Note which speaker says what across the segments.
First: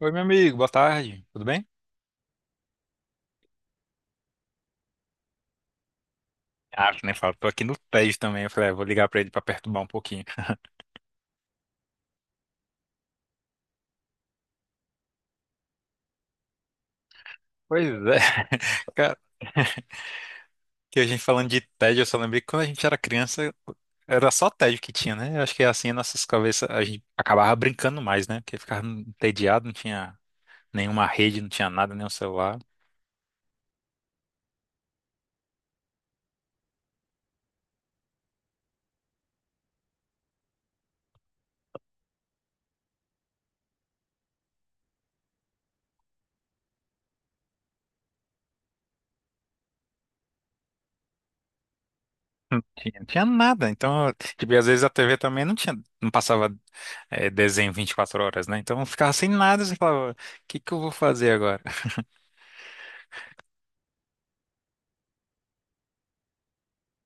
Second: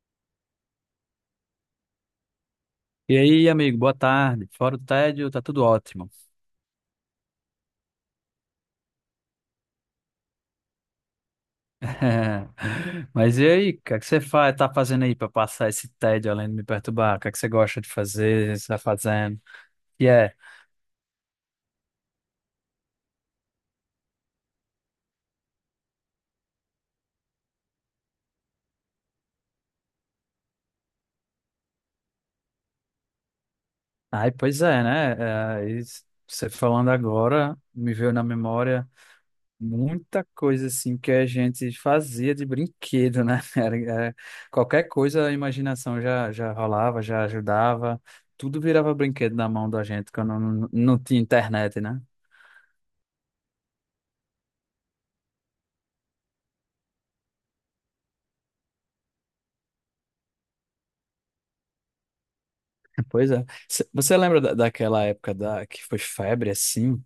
Speaker 1: Oi, meu amigo, boa tarde, tudo bem?
Speaker 2: E aí, amigo, boa tarde. Fora do tédio, tá tudo ótimo.
Speaker 1: Ah, que nem falo, tô aqui no TED também. Eu falei, ah, vou ligar pra ele pra perturbar um pouquinho.
Speaker 2: Mas e aí, o que é que você faz, tá fazendo aí para passar esse tédio além de me perturbar? O que é que você gosta
Speaker 1: Pois
Speaker 2: de
Speaker 1: é,
Speaker 2: fazer? Você tá
Speaker 1: cara,
Speaker 2: fazendo? E é.
Speaker 1: que a gente falando de TED, eu só lembrei que quando a gente era criança, era só TED que tinha, né? Eu acho que é assim, nossas cabeças, a gente acabava brincando mais, né? Porque ficava entediado, não tinha nenhuma rede, não tinha nada, nenhum celular.
Speaker 2: Ai, pois é, né? É, e você falando agora, me veio na memória muita coisa assim que a gente fazia de brinquedo, né? Qualquer coisa, a imaginação já rolava, já ajudava. Tudo virava brinquedo na mão da gente quando não tinha internet, né?
Speaker 1: Não tinha, não tinha nada. Então, tipo, e às vezes a TV também não tinha, não passava desenho 24 horas, né? Então eu ficava sem nada, você falava, o que que eu vou fazer agora?
Speaker 2: Pois é. Você lembra daquela época da, que foi febre, assim?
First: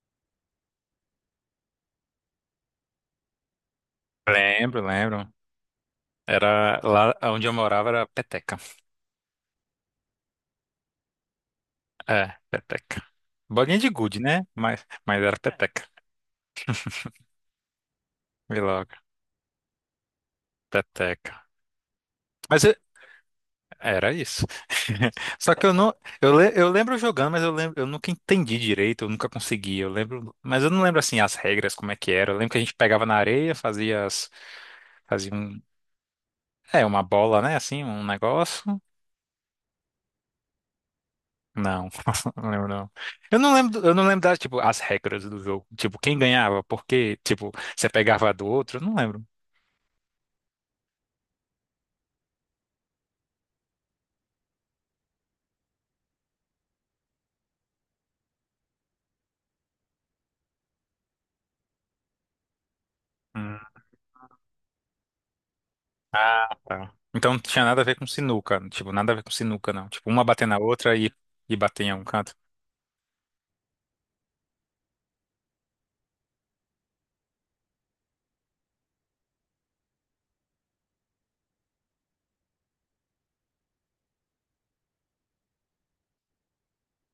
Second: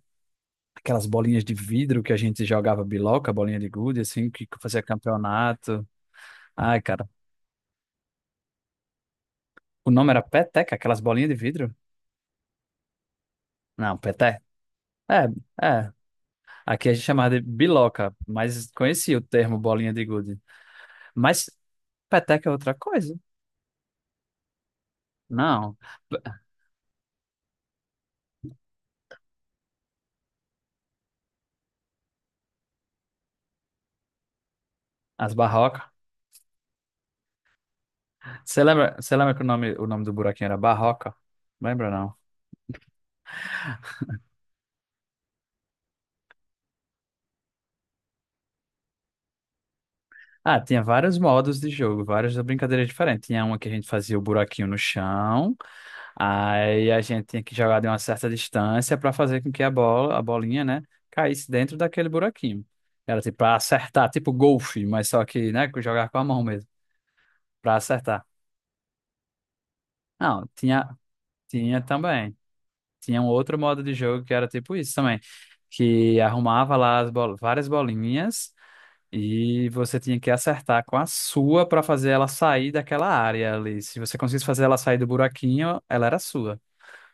Speaker 2: Aquelas bolinhas de vidro que a gente jogava biloca, bolinha de gude, assim, que fazia
Speaker 1: Lembro, lembro.
Speaker 2: campeonato.
Speaker 1: Era
Speaker 2: Ai, cara.
Speaker 1: lá onde eu morava era peteca.
Speaker 2: O nome era peteca, aquelas bolinhas de vidro?
Speaker 1: É, peteca. Bolinha de
Speaker 2: Não,
Speaker 1: gude,
Speaker 2: peté.
Speaker 1: né? Mas
Speaker 2: É,
Speaker 1: era peteca.
Speaker 2: é. Aqui a gente chamava de biloca,
Speaker 1: Vi
Speaker 2: mas
Speaker 1: logo,
Speaker 2: conhecia o termo bolinha de gude.
Speaker 1: peteca.
Speaker 2: Mas peteca é
Speaker 1: Mas
Speaker 2: outra
Speaker 1: eu-
Speaker 2: coisa.
Speaker 1: era isso. Só que eu
Speaker 2: Não.
Speaker 1: não, eu lembro jogando, mas eu lembro, eu nunca entendi direito, eu nunca consegui. Eu lembro, mas eu não lembro assim as regras, como é que era. Eu lembro que a gente pegava na areia, fazia as, fazia
Speaker 2: As
Speaker 1: um,
Speaker 2: barrocas.
Speaker 1: é, uma bola, né? Assim, um negócio.
Speaker 2: Você lembra que o nome do buraquinho era barroca?
Speaker 1: Não,
Speaker 2: Lembra, não?
Speaker 1: não lembro não. Eu não lembro das, tipo, as regras do jogo. Tipo, quem ganhava, porque tipo, você pegava a do outro, eu não lembro.
Speaker 2: Ah, tinha vários modos de jogo, várias brincadeiras diferentes. Tinha uma que a gente fazia o buraquinho no chão, aí a gente tinha que jogar de uma certa distância para fazer com que a bola, a bolinha, né, caísse dentro daquele buraquinho. Era tipo para
Speaker 1: Hum.
Speaker 2: acertar, tipo golfe, mas só que, né, que jogar com a mão
Speaker 1: Ah,
Speaker 2: mesmo,
Speaker 1: tá. Então não tinha
Speaker 2: para
Speaker 1: nada a ver com
Speaker 2: acertar.
Speaker 1: sinuca, tipo, nada a ver com sinuca, não. Tipo, uma bater
Speaker 2: Não,
Speaker 1: na
Speaker 2: tinha,
Speaker 1: outra e,
Speaker 2: tinha
Speaker 1: bater em algum canto.
Speaker 2: também. Tinha um outro modo de jogo que era tipo isso também, que arrumava lá as bol várias bolinhas. E você tinha que acertar com a sua para fazer ela sair daquela área ali. Se você conseguisse fazer ela sair do buraquinho, ela era sua.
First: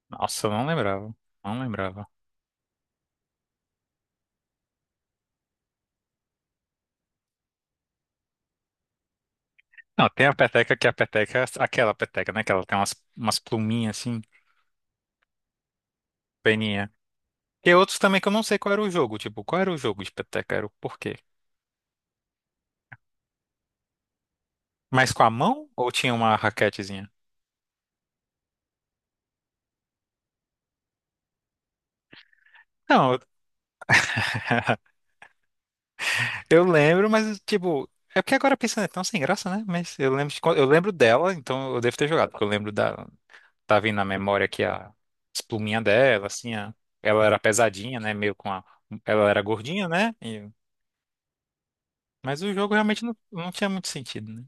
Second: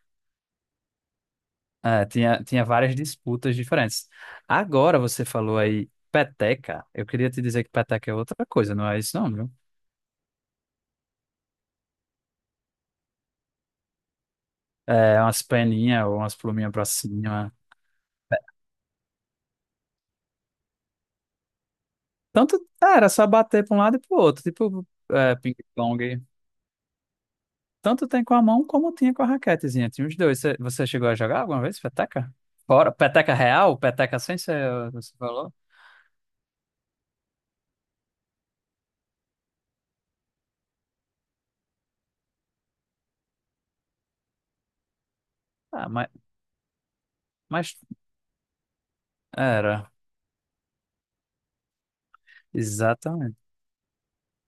Speaker 1: Nossa, eu não lembrava, não
Speaker 2: É,
Speaker 1: lembrava.
Speaker 2: tinha, tinha várias disputas diferentes. Agora você falou aí peteca. Eu queria te dizer que peteca é outra coisa, não é isso não, viu?
Speaker 1: Não, tem a peteca que é a peteca, é aquela peteca, né? Que ela tem umas pluminhas assim,
Speaker 2: É umas peninhas ou umas pluminhas pra
Speaker 1: peninha.
Speaker 2: cima.
Speaker 1: E outros também que eu não sei qual era o jogo, tipo, qual era o jogo de peteca, era o porquê.
Speaker 2: Tanto, é, era só bater pra um lado e pro outro, tipo
Speaker 1: Mas com a
Speaker 2: é,
Speaker 1: mão ou tinha
Speaker 2: ping-pong.
Speaker 1: uma raquetezinha?
Speaker 2: Tanto tem com a mão como tinha com a raquetezinha. Tinha os dois. Você chegou a jogar alguma vez peteca? Fora,
Speaker 1: Não,
Speaker 2: peteca real, peteca sem, você, você falou?
Speaker 1: Eu lembro, mas tipo, é porque agora pensando é tão sem graça, né? Mas eu lembro, eu lembro dela, então eu devo ter jogado, porque eu lembro da tá vindo na memória aqui a as
Speaker 2: Ah,
Speaker 1: dela, assim, ela era
Speaker 2: mas
Speaker 1: pesadinha, né? Meio com a ela era gordinha,
Speaker 2: era,
Speaker 1: né? Mas o jogo realmente não,
Speaker 2: exatamente.
Speaker 1: não tinha muito sentido, né?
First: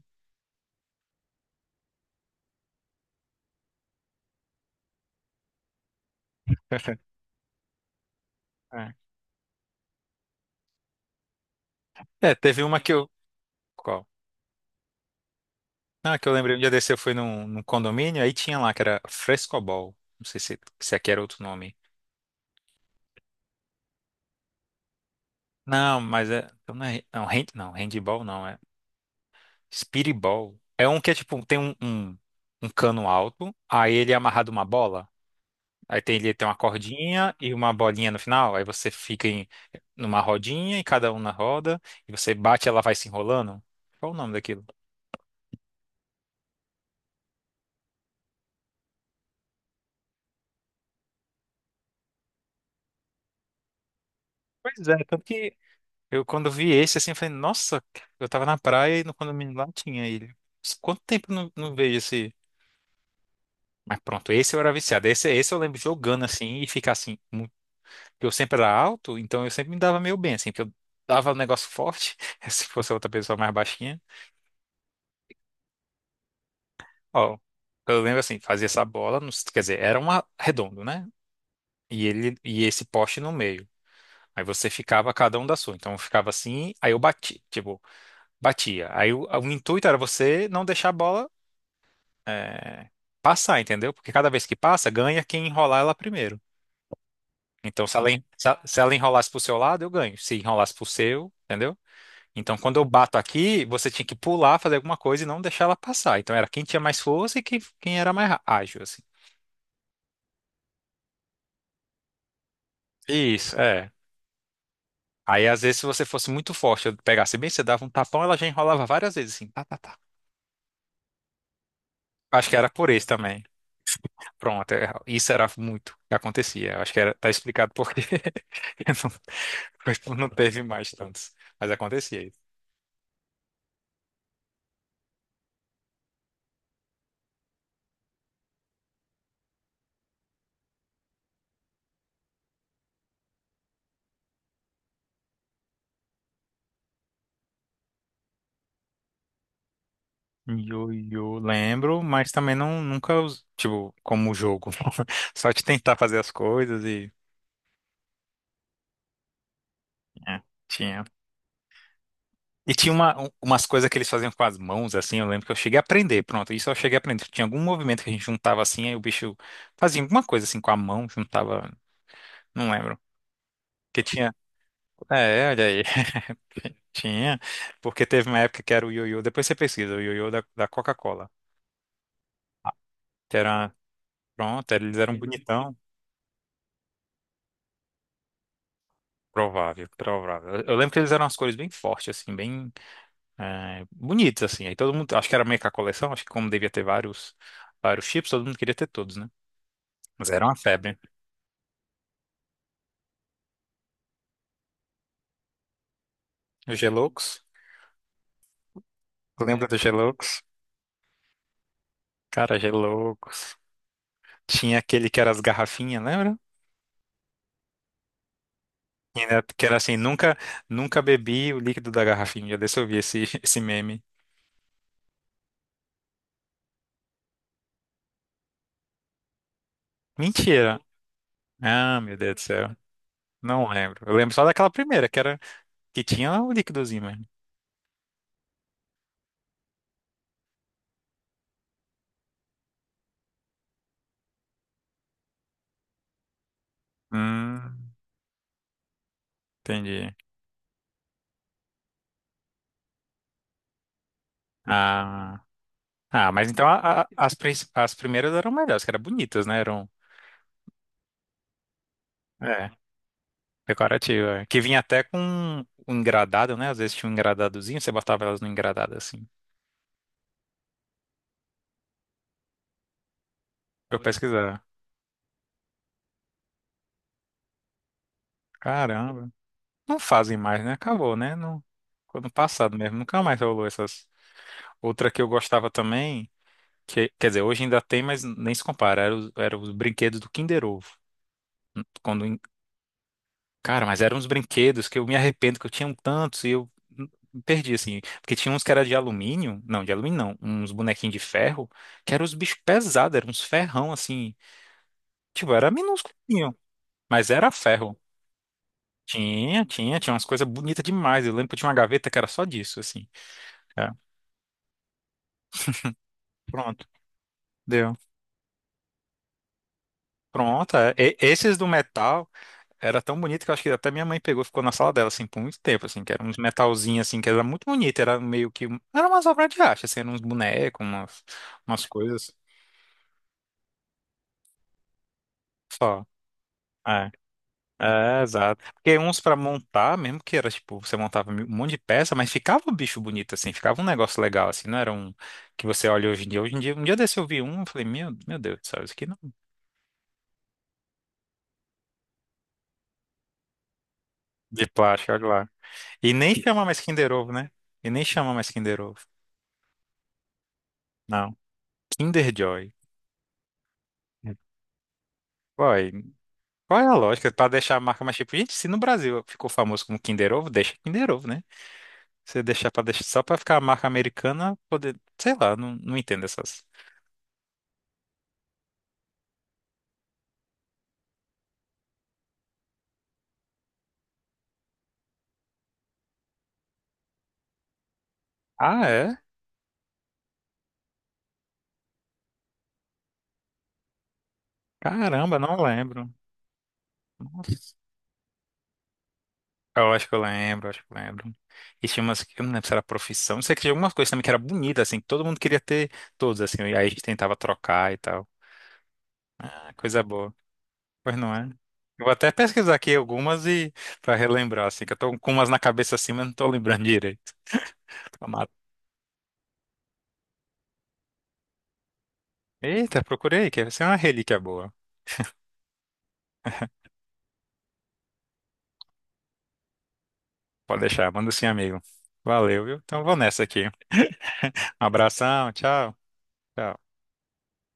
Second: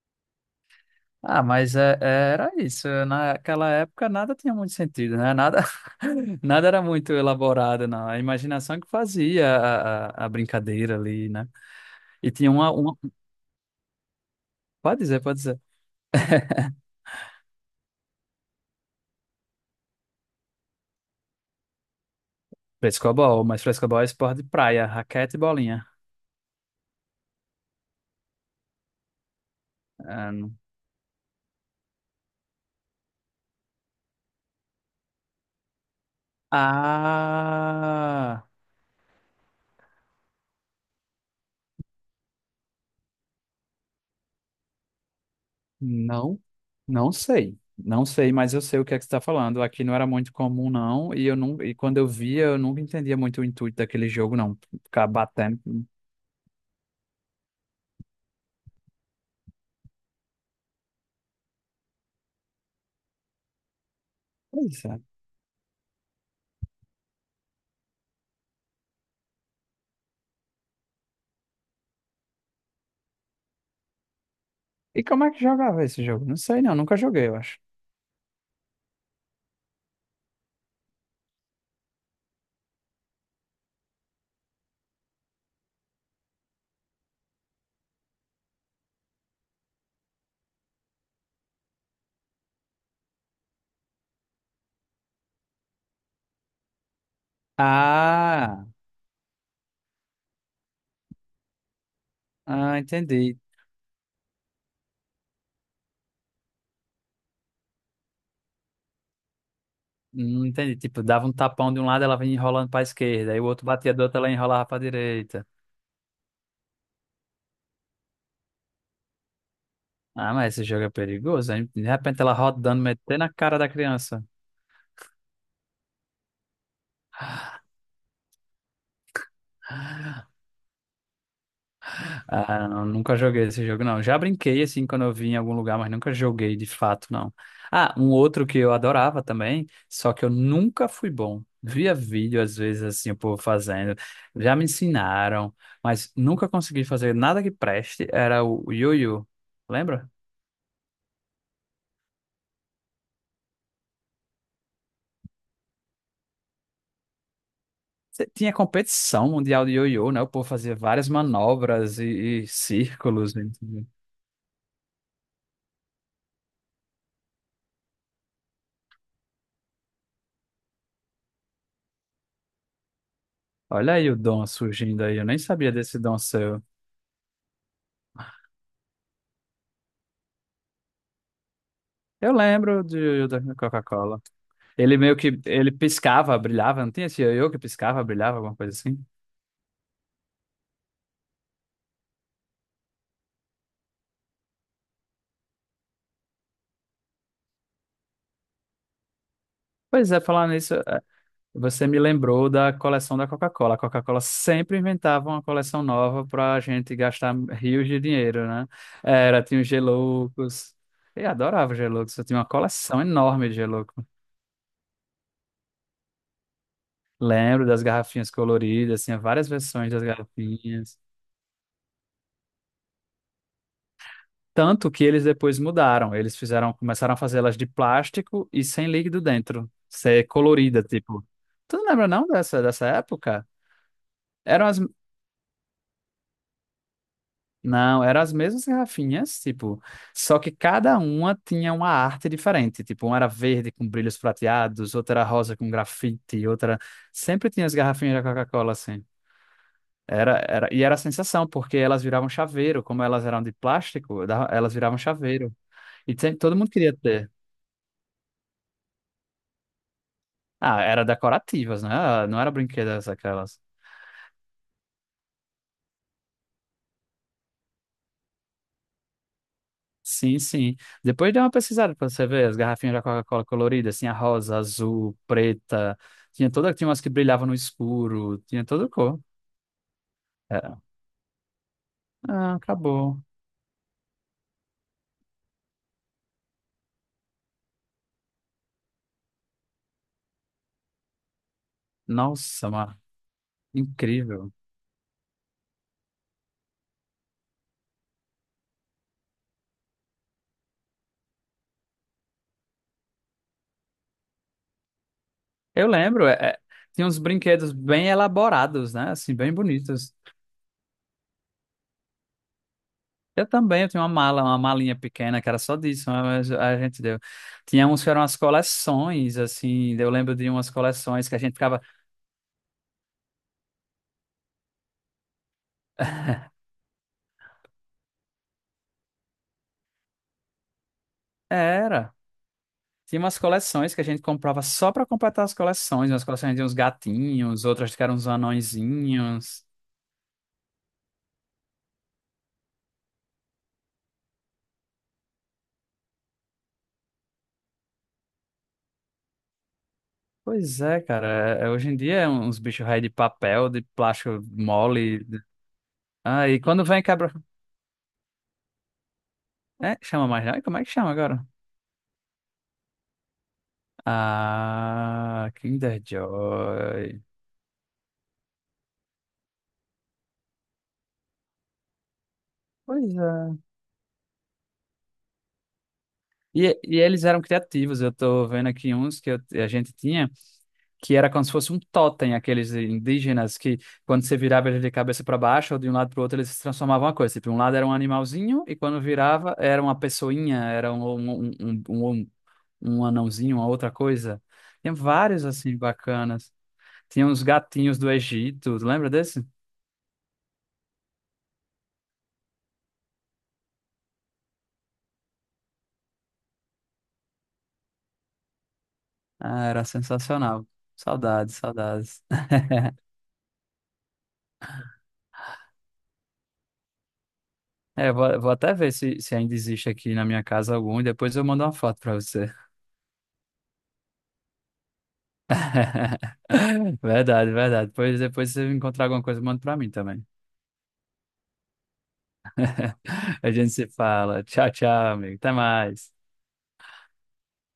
Speaker 2: Ah, mas é, era isso. Naquela época nada tinha muito sentido, né? Nada, nada era muito elaborado, não. A imaginação que
Speaker 1: É.
Speaker 2: fazia a brincadeira ali, né? E
Speaker 1: É,
Speaker 2: tinha
Speaker 1: teve uma que
Speaker 2: uma...
Speaker 1: eu qual?
Speaker 2: Pode dizer, pode dizer.
Speaker 1: Ah, que eu lembrei um dia desse eu fui num, condomínio, aí tinha lá que era Frescobol. Não sei se aqui era outro nome.
Speaker 2: Frescobol, mas frescobol é esporte de praia, raquete e bolinha.
Speaker 1: Não, mas é, não, hand, não, handball não, é
Speaker 2: Ah, não.
Speaker 1: Speedball. É um que é tipo, tem um cano alto, aí ele é amarrado uma bola. Aí tem, ele tem uma cordinha e uma bolinha no
Speaker 2: Ah!
Speaker 1: final. Aí você fica em, numa rodinha e cada um na roda. E você bate e ela vai se enrolando. Qual o nome daquilo?
Speaker 2: Não, não sei. Não sei, mas eu sei o que é que você está falando. Aqui não era muito comum, não. E eu não, e quando eu via, eu nunca entendia muito o intuito daquele jogo, não.
Speaker 1: Pois é,
Speaker 2: Ficar
Speaker 1: tanto que
Speaker 2: batendo.
Speaker 1: eu quando vi esse assim, eu falei, nossa, eu tava na praia e no condomínio lá tinha ele. Quanto tempo eu não, não vejo esse? Mas pronto, esse eu era
Speaker 2: Pois é.
Speaker 1: viciado. Esse eu lembro jogando assim e ficar assim. Porque eu sempre era alto, então eu sempre me dava meio bem, assim, porque eu dava um negócio forte, se fosse outra pessoa mais baixinha.
Speaker 2: E como é que jogava esse jogo? Não sei, não. Nunca joguei, eu
Speaker 1: Ó,
Speaker 2: acho.
Speaker 1: eu lembro assim, fazia essa bola, quer dizer, era um redondo, né? E ele e esse poste no meio. Aí você ficava cada um da sua. Então eu ficava assim, aí eu bati, tipo, batia. Aí o intuito era você não deixar a bola é, passar, entendeu? Porque cada vez que passa, ganha quem enrolar ela primeiro. Então se ela, en- se ela
Speaker 2: Ah,
Speaker 1: se ela enrolasse pro seu lado, eu ganho. Se enrolasse pro seu, entendeu? Então, quando
Speaker 2: ah,
Speaker 1: eu bato
Speaker 2: entendi.
Speaker 1: aqui, você tinha que pular, fazer alguma coisa e não deixar ela passar. Então, era quem tinha mais força e quem era mais ágil, assim.
Speaker 2: Entendi. Tipo, dava um tapão de um lado, ela vinha enrolando para a esquerda. Aí o
Speaker 1: Isso,
Speaker 2: outro
Speaker 1: é.
Speaker 2: batia do outro, ela enrolava para a
Speaker 1: Aí,
Speaker 2: direita.
Speaker 1: às vezes, se você fosse muito forte, eu pegasse bem, você dava um tapão, ela já enrolava várias vezes, assim, tá, tá, tá.
Speaker 2: Ah, mas esse jogo é perigoso, hein? De repente ela
Speaker 1: Acho que era
Speaker 2: rodando,
Speaker 1: por isso
Speaker 2: metendo na
Speaker 1: também.
Speaker 2: cara da criança.
Speaker 1: Pronto, é, isso era muito o que acontecia. Eu acho que era, tá explicado por quê. Eu não- não teve mais tantos. Mas acontecia isso.
Speaker 2: Ah, não, nunca joguei esse jogo, não. Já brinquei assim quando eu vim em algum lugar, mas nunca joguei de fato, não. Ah, um outro que eu adorava também, só que eu nunca fui bom. Via vídeo, às vezes, assim, o povo fazendo. Já me ensinaram, mas nunca consegui fazer nada que preste. Era o ioiô, lembra?
Speaker 1: Yo-yo, lembro, mas também não, nunca, tipo, como jogo. Só de tentar fazer as coisas e.
Speaker 2: Tinha competição mundial de ioiô, né? O
Speaker 1: É,
Speaker 2: povo fazia
Speaker 1: tinha.
Speaker 2: várias manobras e
Speaker 1: E tinha uma, um-
Speaker 2: círculos.
Speaker 1: umas
Speaker 2: Entendeu?
Speaker 1: coisas que eles faziam com as mãos, assim, eu lembro que eu cheguei a aprender, pronto, isso eu cheguei a aprender. Tinha algum movimento que a gente juntava assim, aí o bicho fazia alguma coisa assim com a mão, juntava, não lembro.
Speaker 2: Olha
Speaker 1: Que
Speaker 2: aí o
Speaker 1: tinha,
Speaker 2: dom surgindo aí. Eu nem
Speaker 1: é, olha
Speaker 2: sabia
Speaker 1: aí,
Speaker 2: desse dom seu.
Speaker 1: tinha, porque teve uma época que era o ioiô, depois você pesquisa, o ioiô da Coca-Cola,
Speaker 2: Eu lembro de, ioiô
Speaker 1: que
Speaker 2: da
Speaker 1: era,
Speaker 2: Coca-Cola.
Speaker 1: pronto, eles
Speaker 2: Ele meio
Speaker 1: eram
Speaker 2: que ele
Speaker 1: bonitão,
Speaker 2: piscava, brilhava, não tinha esse ioiô que piscava, brilhava, alguma coisa assim?
Speaker 1: provável, provável. Eu lembro que eles eram as cores bem fortes, assim, bem bonitos, assim, aí todo mundo, acho que era meio que a coleção, acho que como devia ter vários, vários chips, todo mundo queria ter todos, né?
Speaker 2: Pois é,
Speaker 1: Mas era
Speaker 2: falar
Speaker 1: uma
Speaker 2: nisso,
Speaker 1: febre.
Speaker 2: você me lembrou da coleção da Coca-Cola. A Coca-Cola sempre inventava uma coleção nova pra
Speaker 1: O
Speaker 2: gente gastar
Speaker 1: Geloucos?
Speaker 2: rios de dinheiro, né? Era, tinha
Speaker 1: Lembra
Speaker 2: os
Speaker 1: do Geloucos?
Speaker 2: Geloucos. Eu adorava os Geloucos, eu tinha uma
Speaker 1: Cara,
Speaker 2: coleção enorme de
Speaker 1: Geloucos.
Speaker 2: Gelouco.
Speaker 1: Tinha aquele que era as garrafinhas, lembra?
Speaker 2: Lembro das garrafinhas coloridas, tinha várias
Speaker 1: Que era
Speaker 2: versões
Speaker 1: assim,
Speaker 2: das
Speaker 1: nunca,
Speaker 2: garrafinhas.
Speaker 1: nunca bebi o líquido da garrafinha. Já deixa eu ver esse, esse meme.
Speaker 2: Tanto que eles depois mudaram. Eles fizeram, começaram a fazer elas de plástico e sem líquido dentro. Ser
Speaker 1: Mentira.
Speaker 2: colorida, tipo. Tu não
Speaker 1: Ah,
Speaker 2: lembra
Speaker 1: meu
Speaker 2: não
Speaker 1: Deus do
Speaker 2: dessa,
Speaker 1: céu.
Speaker 2: dessa época?
Speaker 1: Não lembro. Eu lembro só
Speaker 2: Eram
Speaker 1: daquela
Speaker 2: as,
Speaker 1: primeira, que era que tinha o líquidozinho mesmo.
Speaker 2: não, eram as mesmas garrafinhas, tipo, só que cada uma tinha uma arte diferente. Tipo, uma era verde com brilhos prateados, outra era rosa com grafite, outra. Sempre tinha as
Speaker 1: Hum,
Speaker 2: garrafinhas da Coca-Cola, assim.
Speaker 1: entendi.
Speaker 2: Era, era, e era a sensação, porque elas viravam chaveiro. Como elas eram de plástico, dava- elas viravam
Speaker 1: Ah,
Speaker 2: chaveiro. E
Speaker 1: ah,
Speaker 2: sempre,
Speaker 1: mas
Speaker 2: todo
Speaker 1: então
Speaker 2: mundo queria
Speaker 1: a- a-
Speaker 2: ter.
Speaker 1: as, prin- as primeiras eram melhores, que eram bonitas, né? Eram.
Speaker 2: Ah, era decorativas, né? Ah, não era
Speaker 1: É,
Speaker 2: brinquedas aquelas.
Speaker 1: decorativo, é. Que vinha até com um engradado, né? Às vezes tinha um engradadozinho, você botava elas no engradado assim.
Speaker 2: Sim, sim. Depois dei uma pesquisada pra você ver as garrafinhas da Coca-Cola
Speaker 1: Pra
Speaker 2: coloridas,
Speaker 1: eu
Speaker 2: tinha rosa,
Speaker 1: pesquisar.
Speaker 2: azul, preta, tinha toda, tinha umas que brilhavam no escuro, tinha toda cor.
Speaker 1: Caramba. Não fazem mais, né?
Speaker 2: Era.
Speaker 1: Acabou, né? Não ficou no
Speaker 2: Ah,
Speaker 1: passado mesmo. Nunca
Speaker 2: acabou.
Speaker 1: mais rolou essas. Outra que eu gostava também, que, quer dizer, hoje ainda tem, mas nem se compara. Era os brinquedos do Kinder Ovo. Quando, en-
Speaker 2: Nossa, mano,
Speaker 1: cara, mas eram uns
Speaker 2: incrível.
Speaker 1: brinquedos que eu me arrependo que eu tinha um tantos e eu me perdi, assim. Porque tinha uns que era de alumínio. Não, de alumínio não. Uns bonequinhos de ferro que eram os bichos pesados, eram uns ferrão, assim. Tipo, era
Speaker 2: Eu lembro, é,
Speaker 1: minúsculinho,
Speaker 2: é, tinha uns
Speaker 1: mas era
Speaker 2: brinquedos
Speaker 1: ferro.
Speaker 2: bem elaborados, né? Assim, bem
Speaker 1: Tinha, tinha, tinha
Speaker 2: bonitos.
Speaker 1: umas coisas bonitas demais. Eu lembro que eu tinha uma gaveta que era só disso, assim.
Speaker 2: Eu também, eu
Speaker 1: É,
Speaker 2: tinha uma mala, uma malinha pequena que era só disso, né? Mas a
Speaker 1: pronto,
Speaker 2: gente deu. Tinha
Speaker 1: deu.
Speaker 2: uns que eram as coleções, assim, eu lembro de umas
Speaker 1: Pronto, é. E-
Speaker 2: coleções que a gente
Speaker 1: esses do
Speaker 2: ficava.
Speaker 1: metal era tão bonito que eu acho que até minha mãe pegou e ficou na sala dela, assim, por muito tempo, assim, que era uns metalzinhos, assim, que era muito bonito, era meio que, era umas obras de arte, assim, eram uns bonecos, umas
Speaker 2: Era.
Speaker 1: coisas
Speaker 2: Tinha umas coleções que a gente comprava só pra completar as
Speaker 1: só.
Speaker 2: coleções. Umas coleções de uns
Speaker 1: É.
Speaker 2: gatinhos, outras que eram
Speaker 1: É,
Speaker 2: uns
Speaker 1: exato. Porque uns pra
Speaker 2: anõezinhos.
Speaker 1: montar, mesmo que era tipo, você montava um monte de peça, mas ficava o bicho bonito assim, ficava um negócio legal assim, não era um que você olha hoje em dia. Hoje em dia, um dia desse eu vi um, eu falei, meu Deus do céu, isso aqui não. É
Speaker 2: Pois é, cara. Hoje em dia é uns bichos raios de papel, de plástico
Speaker 1: de plástico,
Speaker 2: mole.
Speaker 1: olha lá. E nem
Speaker 2: Ah, e
Speaker 1: chama mais
Speaker 2: quando vem
Speaker 1: Kinder Ovo,
Speaker 2: quebra.
Speaker 1: né? E nem chama mais Kinder Ovo.
Speaker 2: É, chama mais não? E como é que chama
Speaker 1: Não.
Speaker 2: agora?
Speaker 1: Kinder Joy.
Speaker 2: Ah,
Speaker 1: Uai,
Speaker 2: Kinder
Speaker 1: qual é a
Speaker 2: Joy.
Speaker 1: lógica? Pra deixar a marca mais tipo, gente, se no Brasil ficou famoso como Kinder Ovo, deixa Kinder Ovo, né? Você deixar pra deixar
Speaker 2: Pois
Speaker 1: só pra
Speaker 2: é.
Speaker 1: ficar a marca americana, poder, sei lá, não, não entendo essas.
Speaker 2: E eles eram criativos. Eu tô vendo aqui uns que a gente tinha. Que era como se fosse um totem, aqueles indígenas que, quando você virava ele de cabeça para baixo ou de um lado para o outro, eles se transformavam em uma coisa. Tipo, um lado era um animalzinho e
Speaker 1: Ah,
Speaker 2: quando
Speaker 1: é?
Speaker 2: virava era uma pessoinha, era um anãozinho, uma outra coisa. Tinha
Speaker 1: Caramba,
Speaker 2: vários
Speaker 1: não
Speaker 2: assim
Speaker 1: lembro.
Speaker 2: bacanas. Tinha uns
Speaker 1: Nossa.
Speaker 2: gatinhos do Egito, tu lembra desse?
Speaker 1: Eu acho que eu lembro, acho que eu lembro. E tinha umas, eu não lembro se era profissão, não sei que tinha algumas coisas também que era bonita, assim, que todo mundo queria ter todos, assim, e aí a gente tentava trocar e tal.
Speaker 2: Ah,
Speaker 1: Ah,
Speaker 2: era
Speaker 1: coisa boa.
Speaker 2: sensacional.
Speaker 1: Pois não é?
Speaker 2: Saudades,
Speaker 1: Eu vou
Speaker 2: saudades.
Speaker 1: até pesquisar aqui algumas e pra relembrar, assim, que eu tô com umas na cabeça assim, mas não tô lembrando direito.
Speaker 2: É, eu vou,
Speaker 1: Tomara.
Speaker 2: vou até ver se ainda existe aqui na minha casa algum e depois eu mando uma foto para você.
Speaker 1: Eita, procurei, que essa é uma relíquia boa.
Speaker 2: Verdade, verdade. Pois depois, se você encontrar alguma coisa, manda pra mim também.
Speaker 1: Pode deixar, manda sim, amigo. Valeu, viu? Então vou nessa
Speaker 2: A
Speaker 1: aqui.
Speaker 2: gente se
Speaker 1: Um
Speaker 2: fala. Tchau, tchau, amigo.
Speaker 1: abração,
Speaker 2: Até
Speaker 1: tchau.
Speaker 2: mais.
Speaker 1: Tchau.